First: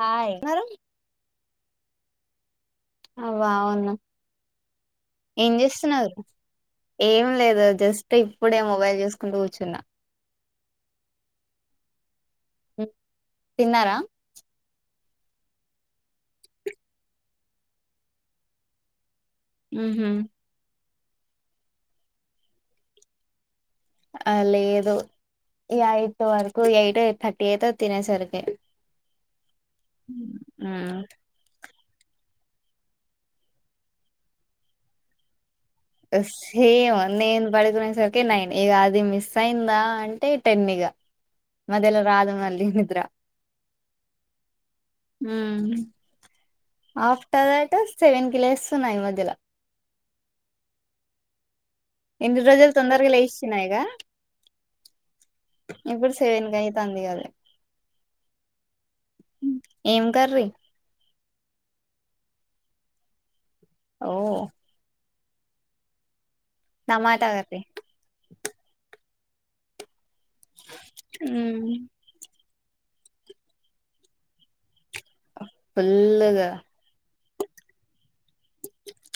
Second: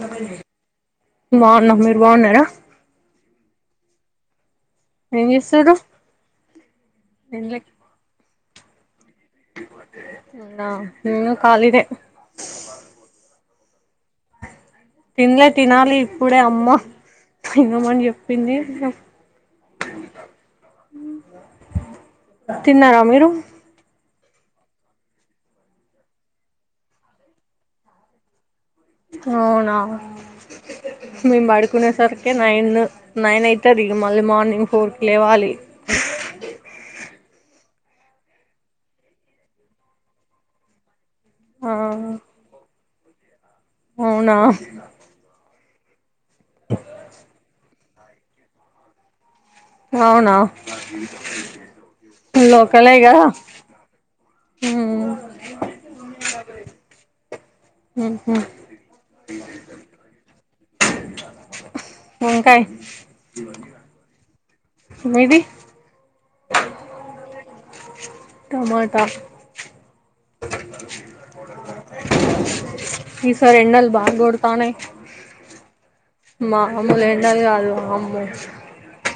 Hi ఉన్నారు మాన్నం బాగున్నారా అవ అవును ఏం చేస్తున్నారు ఏం తిన్లే లేదు జస్ట్ ఇప్పుడే మొబైల్ చూస్ కుంటు కూచున్న మ్మ్ ఇంగ నేను కాలినే మ్మ్ తిన్నారా తినలే తినాలి ఇప్పుడే అమ్మ తినమని చెప్పింది హ్మ్ హు మ్మ్ తిన్నారా మీరు ఆ లేదు ఇగ ఎయిట్ వరకు ఎయిటు థర్టీ అయితది తినే సరికి అవును ఉమ్, మేమ్ పడ్ కునేసరికే నైను నైను అయితది ఇగ మళ్ళీ మార్నింగ్ ఫోర్కి లేవాలి సేమ్ ఆ నేను పడుకునే సరికి నైన్ ఇక అది మిస్ అయిందా అంటే టెన్ ఇగ ఆ మధ్యల రాద్ మళ్ళీ నిద్ర అవునా మ్మ్ ఆఫ్టర్ దట్స్ సెవెన్ కి లేస్తున్న ఈ మధ్యల అవునా ఇన్ని రోజులు లోకల్ ఏ తొందరగా కదా లేచినా ఇక మ్మ్ ఇప్పుడు సెవెన్ గయితాంది ఇగ అది ఉహు మ్మ్ ఎం కర్రీ వంకాయ ఓ మీది టమాటా కర్రీ టమాటా మ్మ్ ఈసారి ఎండలు బాగ్కొడత ఉన్నాయ్ ఫుల్లుగా గాది కాదు వామ్మో కి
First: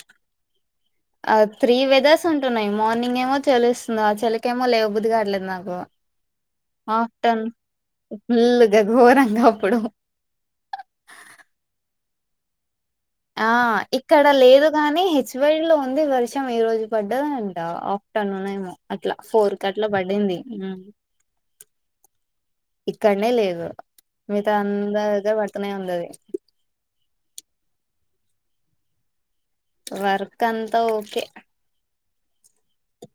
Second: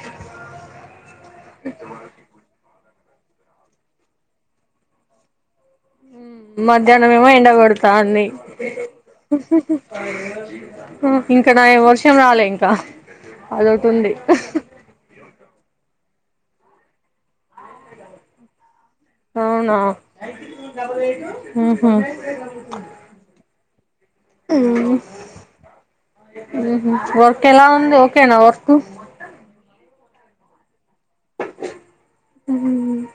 ఆ త్రీ వెదర్స్ ఉంటున్నాయి. మార్నింగ్ ఏమో చలిస్తుంది. ఆ చలికైమో లేవబుద్ధి కావట్లేదు నాకు మధ్యాహ్నం ఏమో ఆఫ్టర్న్ ఎండకొడ్తంది ఫుల్లుగా ఘోరంగా అప్పుడు ఇంకా నయం వర్షం కాలం రాలే ఇంకా ఆ అదొటి ఉంది ఇక్కడ లేదు. గాని హెచ్ వై డి లో ఉంది. వర్షం వర్షం ఈరోజు పడ్డదంట ఆఫ్టర్నూన్ ఏమో అట్లా ఫోర్ అవునా కట్ల పడింది. ఉహు ఇక్కడనే లేదు మిగతా ఉహు అందరి దగ్గరా పడుతనే ఉంది. అది ఇప్పుడు ఏలా ఉంది. ఓకేనా వర్క్ వర్క్ అంతా ఓకే హ్మ్ ఉ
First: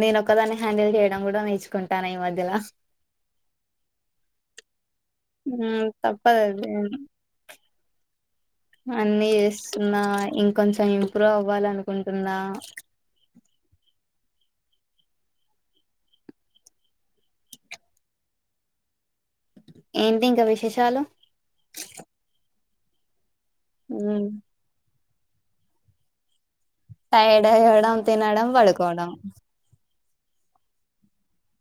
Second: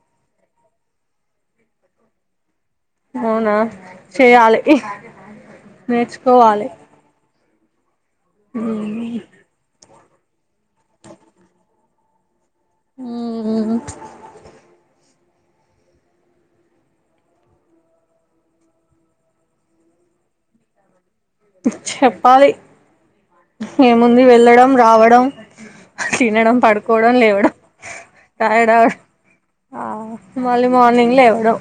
నేను ఒకదాన్ని హ్యాండిల్ చేయడం కూడా నేర్చుకుంటాను. ఈ మధ్యలో అవునా చేయాలి మ్మ్ నేర్చుకోవాలి. తప్పదది అన్ని చేస్ న్నా ఇంకొంచెం ఇంప్రూవ్ అవ్వాలనుకుంటున్నా. హ్మ్ ఉహు ఏంటి ఇంకా విశేషాలు చెప్పాలి. ఏముంది ఉమ్ వెళ్ళడం. రావడం. తినడం పడు టైడ్ అవ్వడం తినడం అవడం పడుకోవడం ఆ మళ్ళీ మార్నింగ్ లేవడం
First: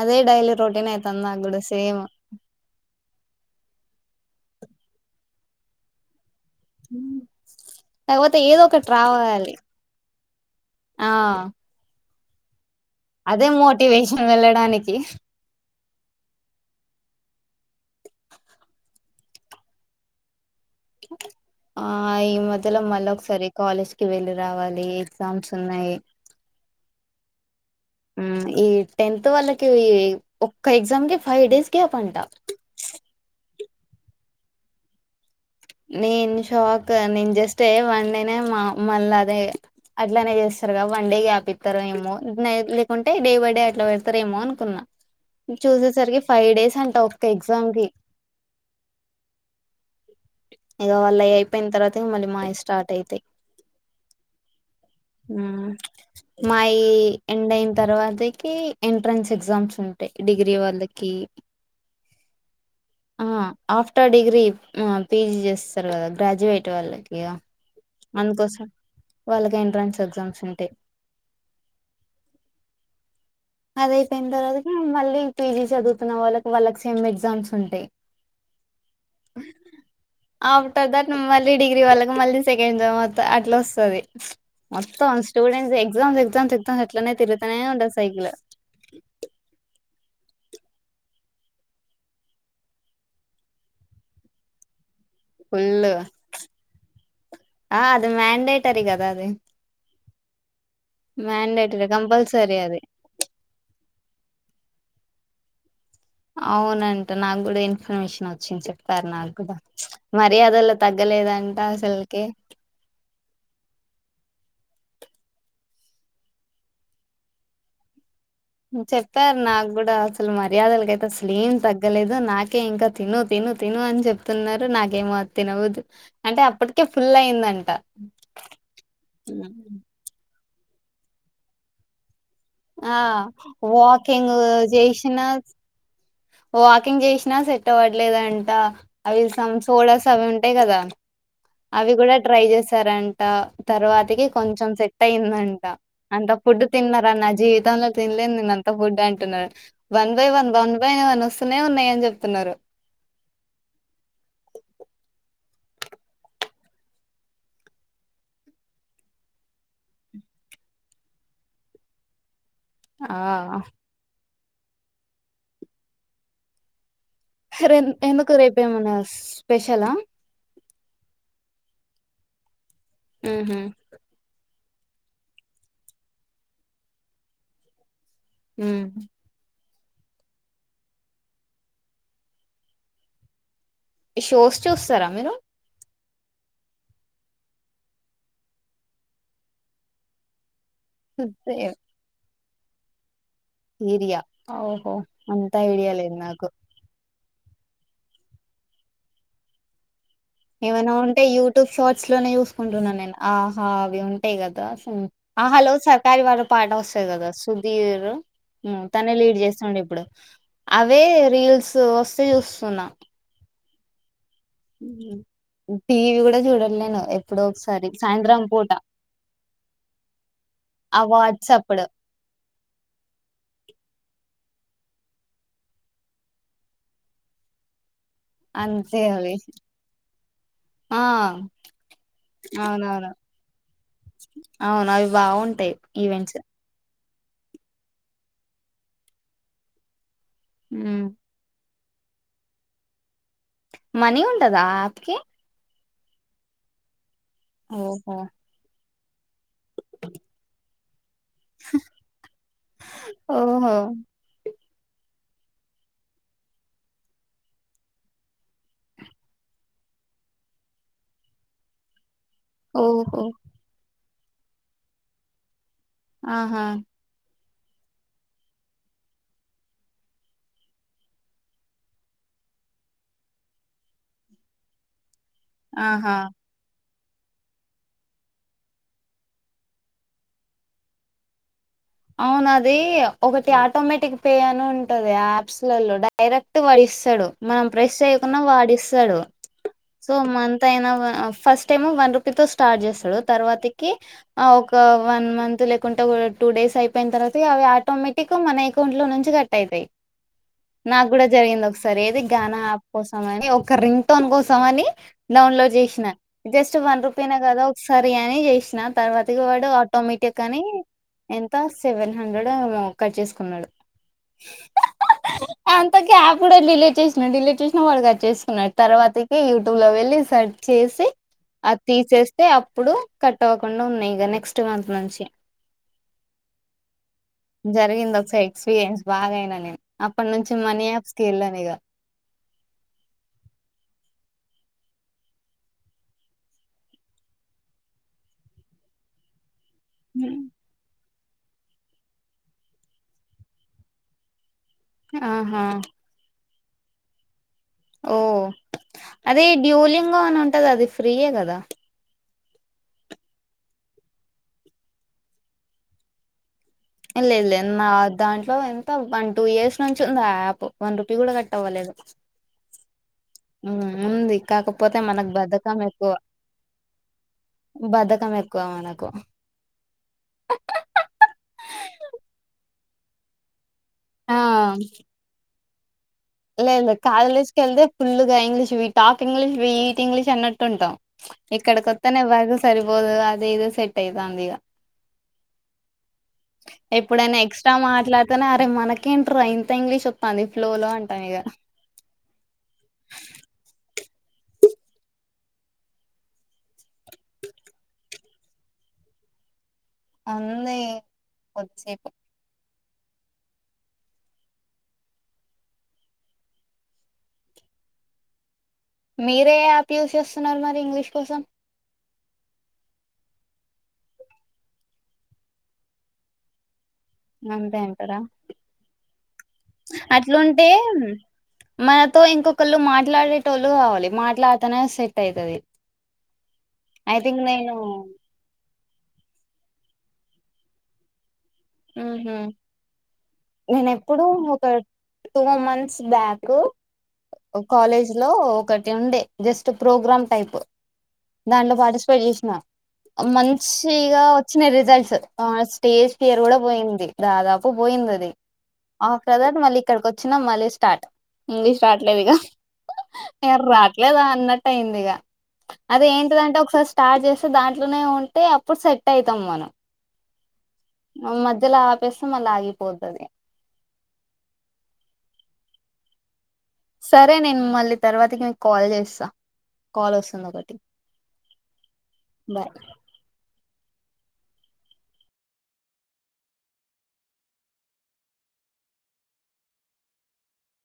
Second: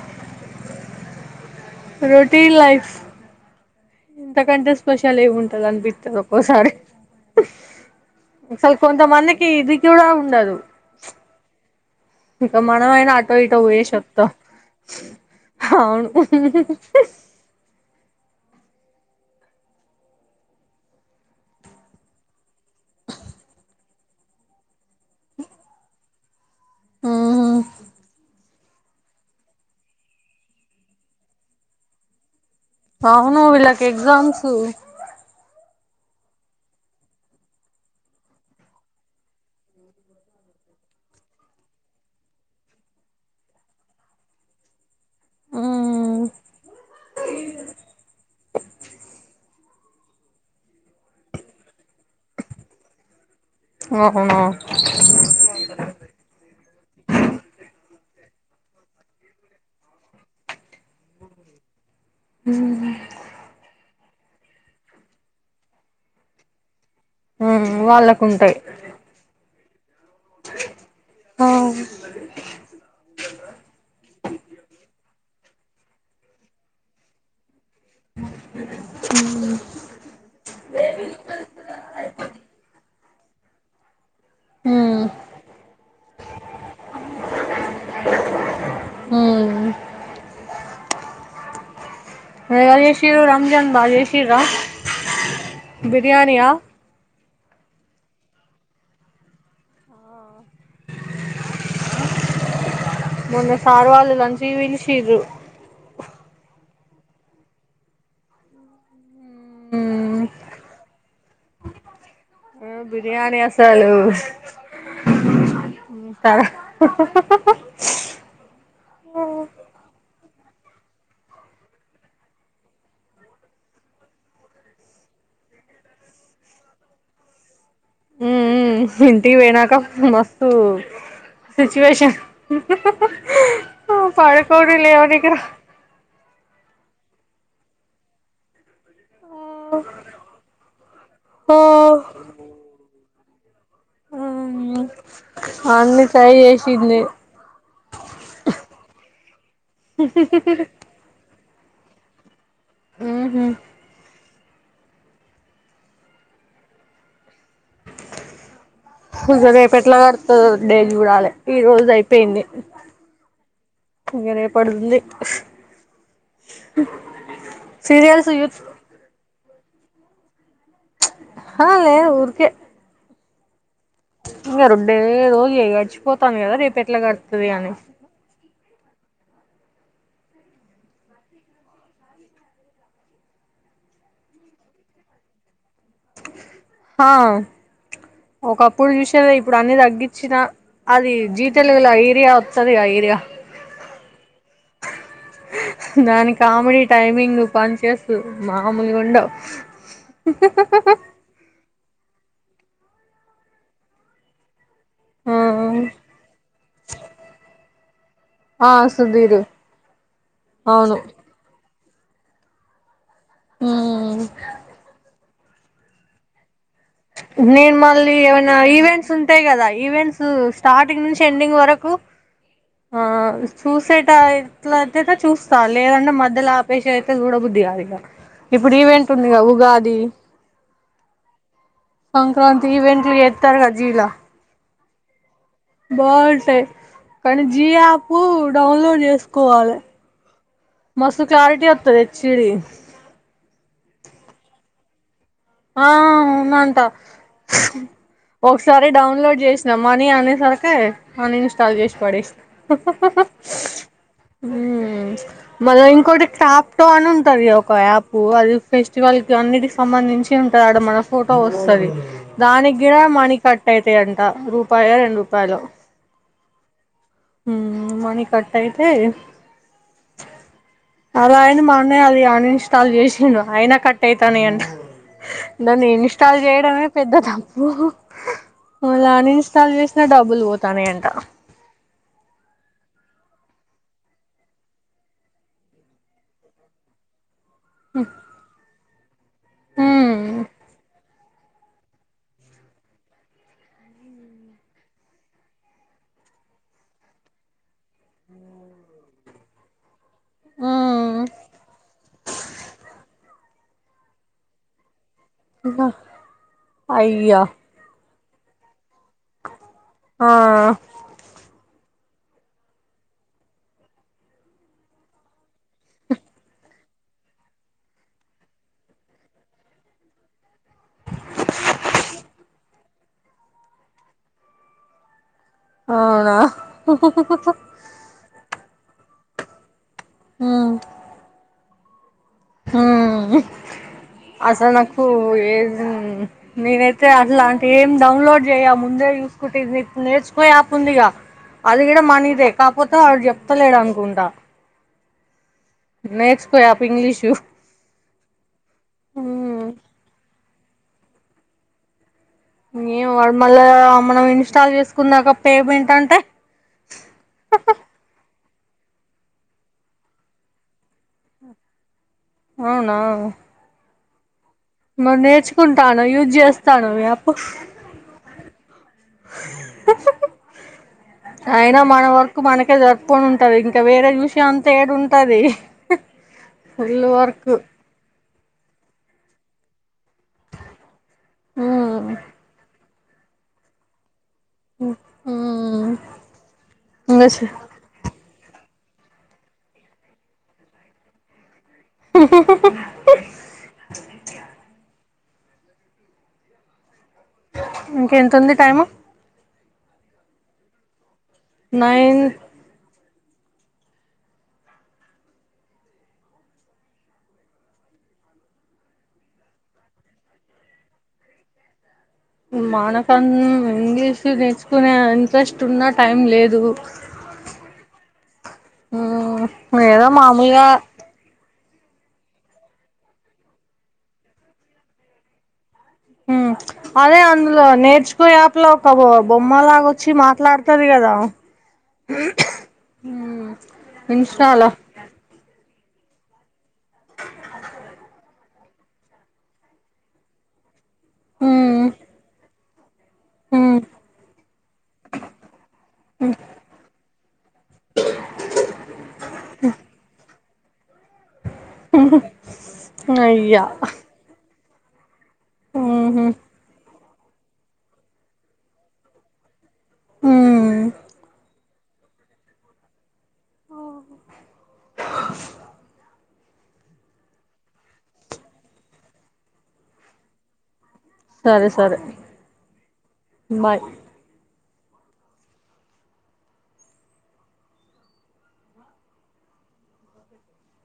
అదే డైలీ రోటీన్ అయితంది. నాక్ కూడా సేమ్ రొటీన్ లైఫ్ ఇంతకంటే స్పెషల్ ఎం ఉంటది. అనిపితది. అప్ ఓక్కోసారి కాకపోతే ఏదో అసలు ఒకటి కొంతమందికి రావాలి ఇది కూడా ఉండదు. ఆ ఇంకా మనమైనా ఆటో అదే ఇటో పోయేషి మోటివేషన్ వత్తం. వెళ్ళడానికి హా హా ఆ ఈ మద్యల మళ్ళీ ఒకసారి కాలేజ్కి వెళ్ళి రావాలి ఎగ్జామ్స్ ఉన్నాయి. ఈ టెన్త్ వాళ్ళకి ఈ ఒక్క ఎగ్జామ్ కి ఫైవ్ డేస్ గ్యాప్ అంటా. అవును వీళ్ళకి ఎగ్జామ్స్ నేను షాక్ నేను జస్ట్ వన్ డేనే మళ్ళీ అదే అట్లానే చేస్తారు. కదా వన్ డే గ్గ్యాపిత్తారు ఏమో లేకుంటే డే బై డే అట్లా పెడతరు ఏమో అనుకున్నా. చూసేసరికి ఫైవ్ డేస్ అంటా. ఒక ఎగ్జామ్ కి ఇగా వాళ్ళ అవి అయిపోయినాయ్, తర్వాత మళ్ళీ మాయి స్టార్ట్ అయితాయి. అవునా హ్మ్ మాయి ఎండ్ తర్వాతకి ఎంట్రన్స్ ఎగ్జామ్స్ ఉంటాయి డిగ్రీ వాళ్ళకి ఆఫ్టర్ డిగ్రీ చేస్తరు కదా గ్రాడ్యుయేట్ వాళ్ళకి ఆ అందుకోసం వాళ్ళక ఏ ఆ అది అయిపోయిన తర్వాతగా మళ్ళీ పీజీ చదువుతున్న వాళ్ళకి వాళ్ళకి సేమ్ ఎగ్జామ్స్ ఉంటంది ఆఫ్టర్ దట్ మళ్ళీ డిగ్రీ వాల్ళకు మళ్ళీ సెకండ్ జా అట్లా వస్తుంది మత్తంద స్టూడెంట్స్ ఎక్సాస్ ం చెద్దాం ఎట్లనే తిరుతానే ఉండదు సైకిల్ హ మ అజయ శీ రంజన్ బాజయశీ రా ఫుల్ు ఆ అది మ్యాండేటర కదా అది మండేటర్ కంపల్సర అది మొన్న సారు వాళ్ళులాంచి విలుించు అవునంట నాకు కూడా ఇన్ఫర్మేషన్ వచ్చింది చెప్తారు నాకు కూడా మర్యాదల తగ్గలేదంట అసలకి బిర్యానీ అసలు తర చెప్పారు నాకు కూడా అసలు మరి మర్యాదలకైతే స్లీమ్ తగ్గలేదు నాకే ఇంకా తిను తిను తిను అని చెప్తున్నారు నాకేమో తినవదు అంటే అప్పటికే ఫుల్ అయిందంట ఓ సిచువేషన్ ఆ వాకింగ్ పడుకోడు చేసిన లేవనికి రా వాకింగ్ చేసినా సెట్ అవ్వట్లేదంట అవిమ్ సోడాస్ అవి ఉంటాయి కదా ఆ అవి కూడా ట్రై చేసారంట ద తర్వాతకి కొంచెం సెట్ అయిందంట అన్ని అంత ట్రై ఫుడ్ చేసింది తిన్నారా నా జీవితంలో తినలేను నేను అంత ఫుడ్ అంటున్నా వన్ బై వన్ బా అస్తనే ఉన్నాయని చెప్తున్నారు ఉహ్ హ్ మరి రేపేట్లా గడుతాదో డైలీ చూడాలే ఈ రోజు అయిపోయింది ఆహాహా ఇంగ రేపడిదుంది అరె ఎందుకు రేపు ఏమన్నా సు స్పెషలా అ లేే ఊరికే ఉహుమ్ ఇంక రెండే రోజు గడిచిపోతాంది కదా రేపు ఎట్లా గడుతది అని ఉమ్ ఈ షోస్ చూస్తారా మీరు హ్ ఒకప్పుడు చూసేది ఇప్పుడు అన్ని తగ్గించిన అది జీ తెలుగుల ఈరియా వస్తాదిగా ఈరియా ఈరియా ఓహో అంత ఐడియా లేదు నాకు దాని పంచెస్ మామూలుగా ఉండవు ఏమైనా ఉంటే యూట్యూబ్ షార్ట్స్ లోనే చూస్తా ఉంటున్నాను నేను ఆహా అవి ఉంటవి గదా ఆహలో ఆ సర్కారి వారి పాట వస్తాది కదా సుధీర్ ఆ తనే లీడ్ సుధీరు చేస్తుడు ఇప్పుడు అవును అవే రీల్స్ వస్తే చూస్తున్నా ఉమ్ టీవీ కూడా చూడట్లేను నేను మళ్ళీ ఏమైనా ఈవెంట్స్ ఉంటాయి కదా ఈవెంట్స్ ఆ స్టార్టింగ్ నుంచి ఎండింగ్ వాట్సాప్ డు వరకు ఆ చూసేట ఇట్ల అయితేయితే చూస్తా లేదంటే మధ్యలో ఆపేసి అయితే చూడబుద్దిగాదు ఇక ఇప్పుడు అంతే అవి ఈవేంటుందిగా ఉగాది ఆ సంక్రాంతి అవునవును ఈవెంట్లు చేతరు కద జీ లా అవును అవి బాగుంటా యి ఈవెంట్స్ కానీ జి యాప్ డౌన్లోడ్ చేసుకోవాలే మ్మ్. మాస్తు క్లారిటీ వత యి హెచ్డీ మనీ ఉంటదా ఆ యాప్కి ఆ ఉంధా అంటా ఓహో ఒకసారి డౌన్లోడ్ చేసిన మనీ అనేసరికే ఆన్ ఇన్స్టాల్ చేసి పడెసిన ఉహ్ ఓహో ఉమ్ మల్ల ఇంకోటి టాప్టో అని ఉంటది ఒక యాప్ అది ఫెస్టివల్ అన్నిటికి సంబంధించి వచ్చ ఉంటాడు మన ఫోటో వస్తధీ దానికి గిడ ఓహో మనీ కట్ అయితయంట ట రూపాయో రెండు రూపాయలొ ఆహ. ఉమ్ మనీ కట్ అయితే అలా అని మా అన్నయ్య అది అన్ అన్ఇన్స్టాల్ చేసిండు. అయినా కట్ అయితనై ఆట. దాన్ని ఆహా ఇన్స్టాల్ చేయడమే. పెద్ద తప్పు. మల్ల అన్ ఇన్స్టాల్ చేసిన డబ్బులు పోతనై అంట. అవును అది ఒకటి ఆటోమేటిక్ పే అని ఉంటది. ఆ ఆప్స్ లలో డైరెక్ట్ వాడు ఇస్తాడు. మనం ప్రెస్ చెయ్యకునా వాడిస్తాడు. సో ఉమ్ మంత్ అయినా వ ఫస్ట్ ఏమో వన్ రూపీ తో స్టార్ట్ చేస్తాడు తర్వతికి ఒక వన్ మంత్ లేకుంట కూడా టు డేస్ అయిపోయిన తర్వాత అవి ఆటోమేటిక్ మనీ ఎకౌంట్లో నుంచి కట్ అయితే. నాకు కూడా ఉమ్ జరిగింది ఒకసారి. ఏది గానా యాప్ కోసం. ఒక రింగ్ టోన్ కోస్ తోనీ డౌన్లోడ్ చేసిన జస్ట్ వన్ రూపీ నే అయ్యా కదా ఒకసారి. బిర్యానీ చేసిన. తర్వాత ఇగ వాడు ఆ ఆటోమేటిక్ అని ఎంత స్ సెవెన్ హండ్రెడ్ ఓ ఏమో కట్ చేసుకున్నాడు. కి యూట్యూబ్ లో వెళ్లి సెర్ చేసి ఆద్ తీసేస్తే అప్ అప్పుడు కట్ అవ్వకుండా ఉన్నాయ్ ఇగ నెక్స్ట్ మంత్ నుంచి. అవునా. బాగయినా నేను. అప్పటి నుంచి మాని ఆప్స్ కి ఎల్లనిగా. హూ అసలు నాకు ఏ నేనైతే అట్లాంటి ఏం డౌన్లోడ్ చేయ ముందే చూస్ కు నేర్చుకో యాప్ ఉంది గా అది కూడా మనీదే కాకపోతే వాడు చెప్తలేడు అనుకుంటా. ఆ. నేర్చు యాప్ ఇంగ్లీష్ ఓ అదే డ్యూలింగో అనన్ ఉంటది అది ఫ్రీయే కదా ఏం వాడు మళ్ళ మనం ఇన్స్టా చేసుకున్నాక పేమెంట్ ఏ అంటే? ల్లేదు లేదు నా దాంట్లో ఎంత వన్ టూ ఇయర్స్ నుంచి ఉంది ఆ యాప్ వన్ రూపీ కూడా కట్ అవ్వలేదు. అవునా. ఉమ్ ఉంది. కాకపోతే మరి మనకు నేర్చుకుంట బధకం అన్నావు ఎక్కువ యూజ్ చేస్తానవ యాప్ బధకం ఎక్కువ మనకు అయినా మన వర్కు మనకే సరిపో పోనీ ఉంటది. ఇంకా వేరే చూసే అంతా ఏడు ఉంటది. లే లేద కాలేజ్ కి వెళ్తే full. English we talk English we English అన్నట్టు ఉంటాం ఉమ్ ఇక్కడకొస్తానే ఎవ సరి అదే సెట్యింది ఎప్పుడ ఇంకా ఎట్ అనే అరే మనకేంట్ర ఇంత ఇంగ్లీష్ వస్తుాంది ఫ్లో అంటే సనిగా ఇంకెతుంది టైము అంది కొద్దిసేపు నైన్ మీరే యాప్ యూజ్ చేస్తున్నారు మరి ఇంగ్లీష్ కోసం మానకన్న ఇంగ్లీషు నేర్చుకునే ఇంట్రెస్ట్ ఉన్నా టైం లేదు అంతే అంటారా ఏదా మామలుగా అట్లుంటే మనతో ఇంకొకళ్ళు మాట్లాడేటోళ్ళు కావాలి మాట్లాడుతనే సెట్ అవుతుది అదే అందులో నేర్చుకో ఆప్లో బొమ్మ లాగొచ్చి మాట్లాడుతారు కదా హ నేన ఎప్పుడు ఒక ఇన్స్టాలో two months back college లో ఒకటి ఉండే జస్ట్ ప్రోగ్రామ్ టైప్ దాంట్లో ఉమ్ పార్టిసిపేట్ చేసిన ఉమ్ మంచిగా వచ్చినయి రిజల్ట్స్ ఆ స్టేజ్ ఫియర్ కూడా దాదాపు పోయింది అది ఆక్కడ దటి మళ్ళీ ఇక్కడికి వచ్చినా మళ్ళీ స్టార్ట్ ఇంగ్లీష్ రాట్లేదుక ఎ అయ్యా రాట్లేదా అన్నట్టు యిందిగా అదే ఉహు ఏంతద అంటే ఒకసస్ స్టార్ట్ చేస్తే దాంట్లోనే ఉంటే అప్పుడు సెట్ అవుతాం మనం ఉ మ మధ్యల పెసమల్ ఆగిపోతది ఓ సరే నేను మళ్ళీ తర్వాతికి మీకు కాల్ చేస్తా కాల్ వస్తుంది ఒకటి సరే సరే బాయ్ బాయ్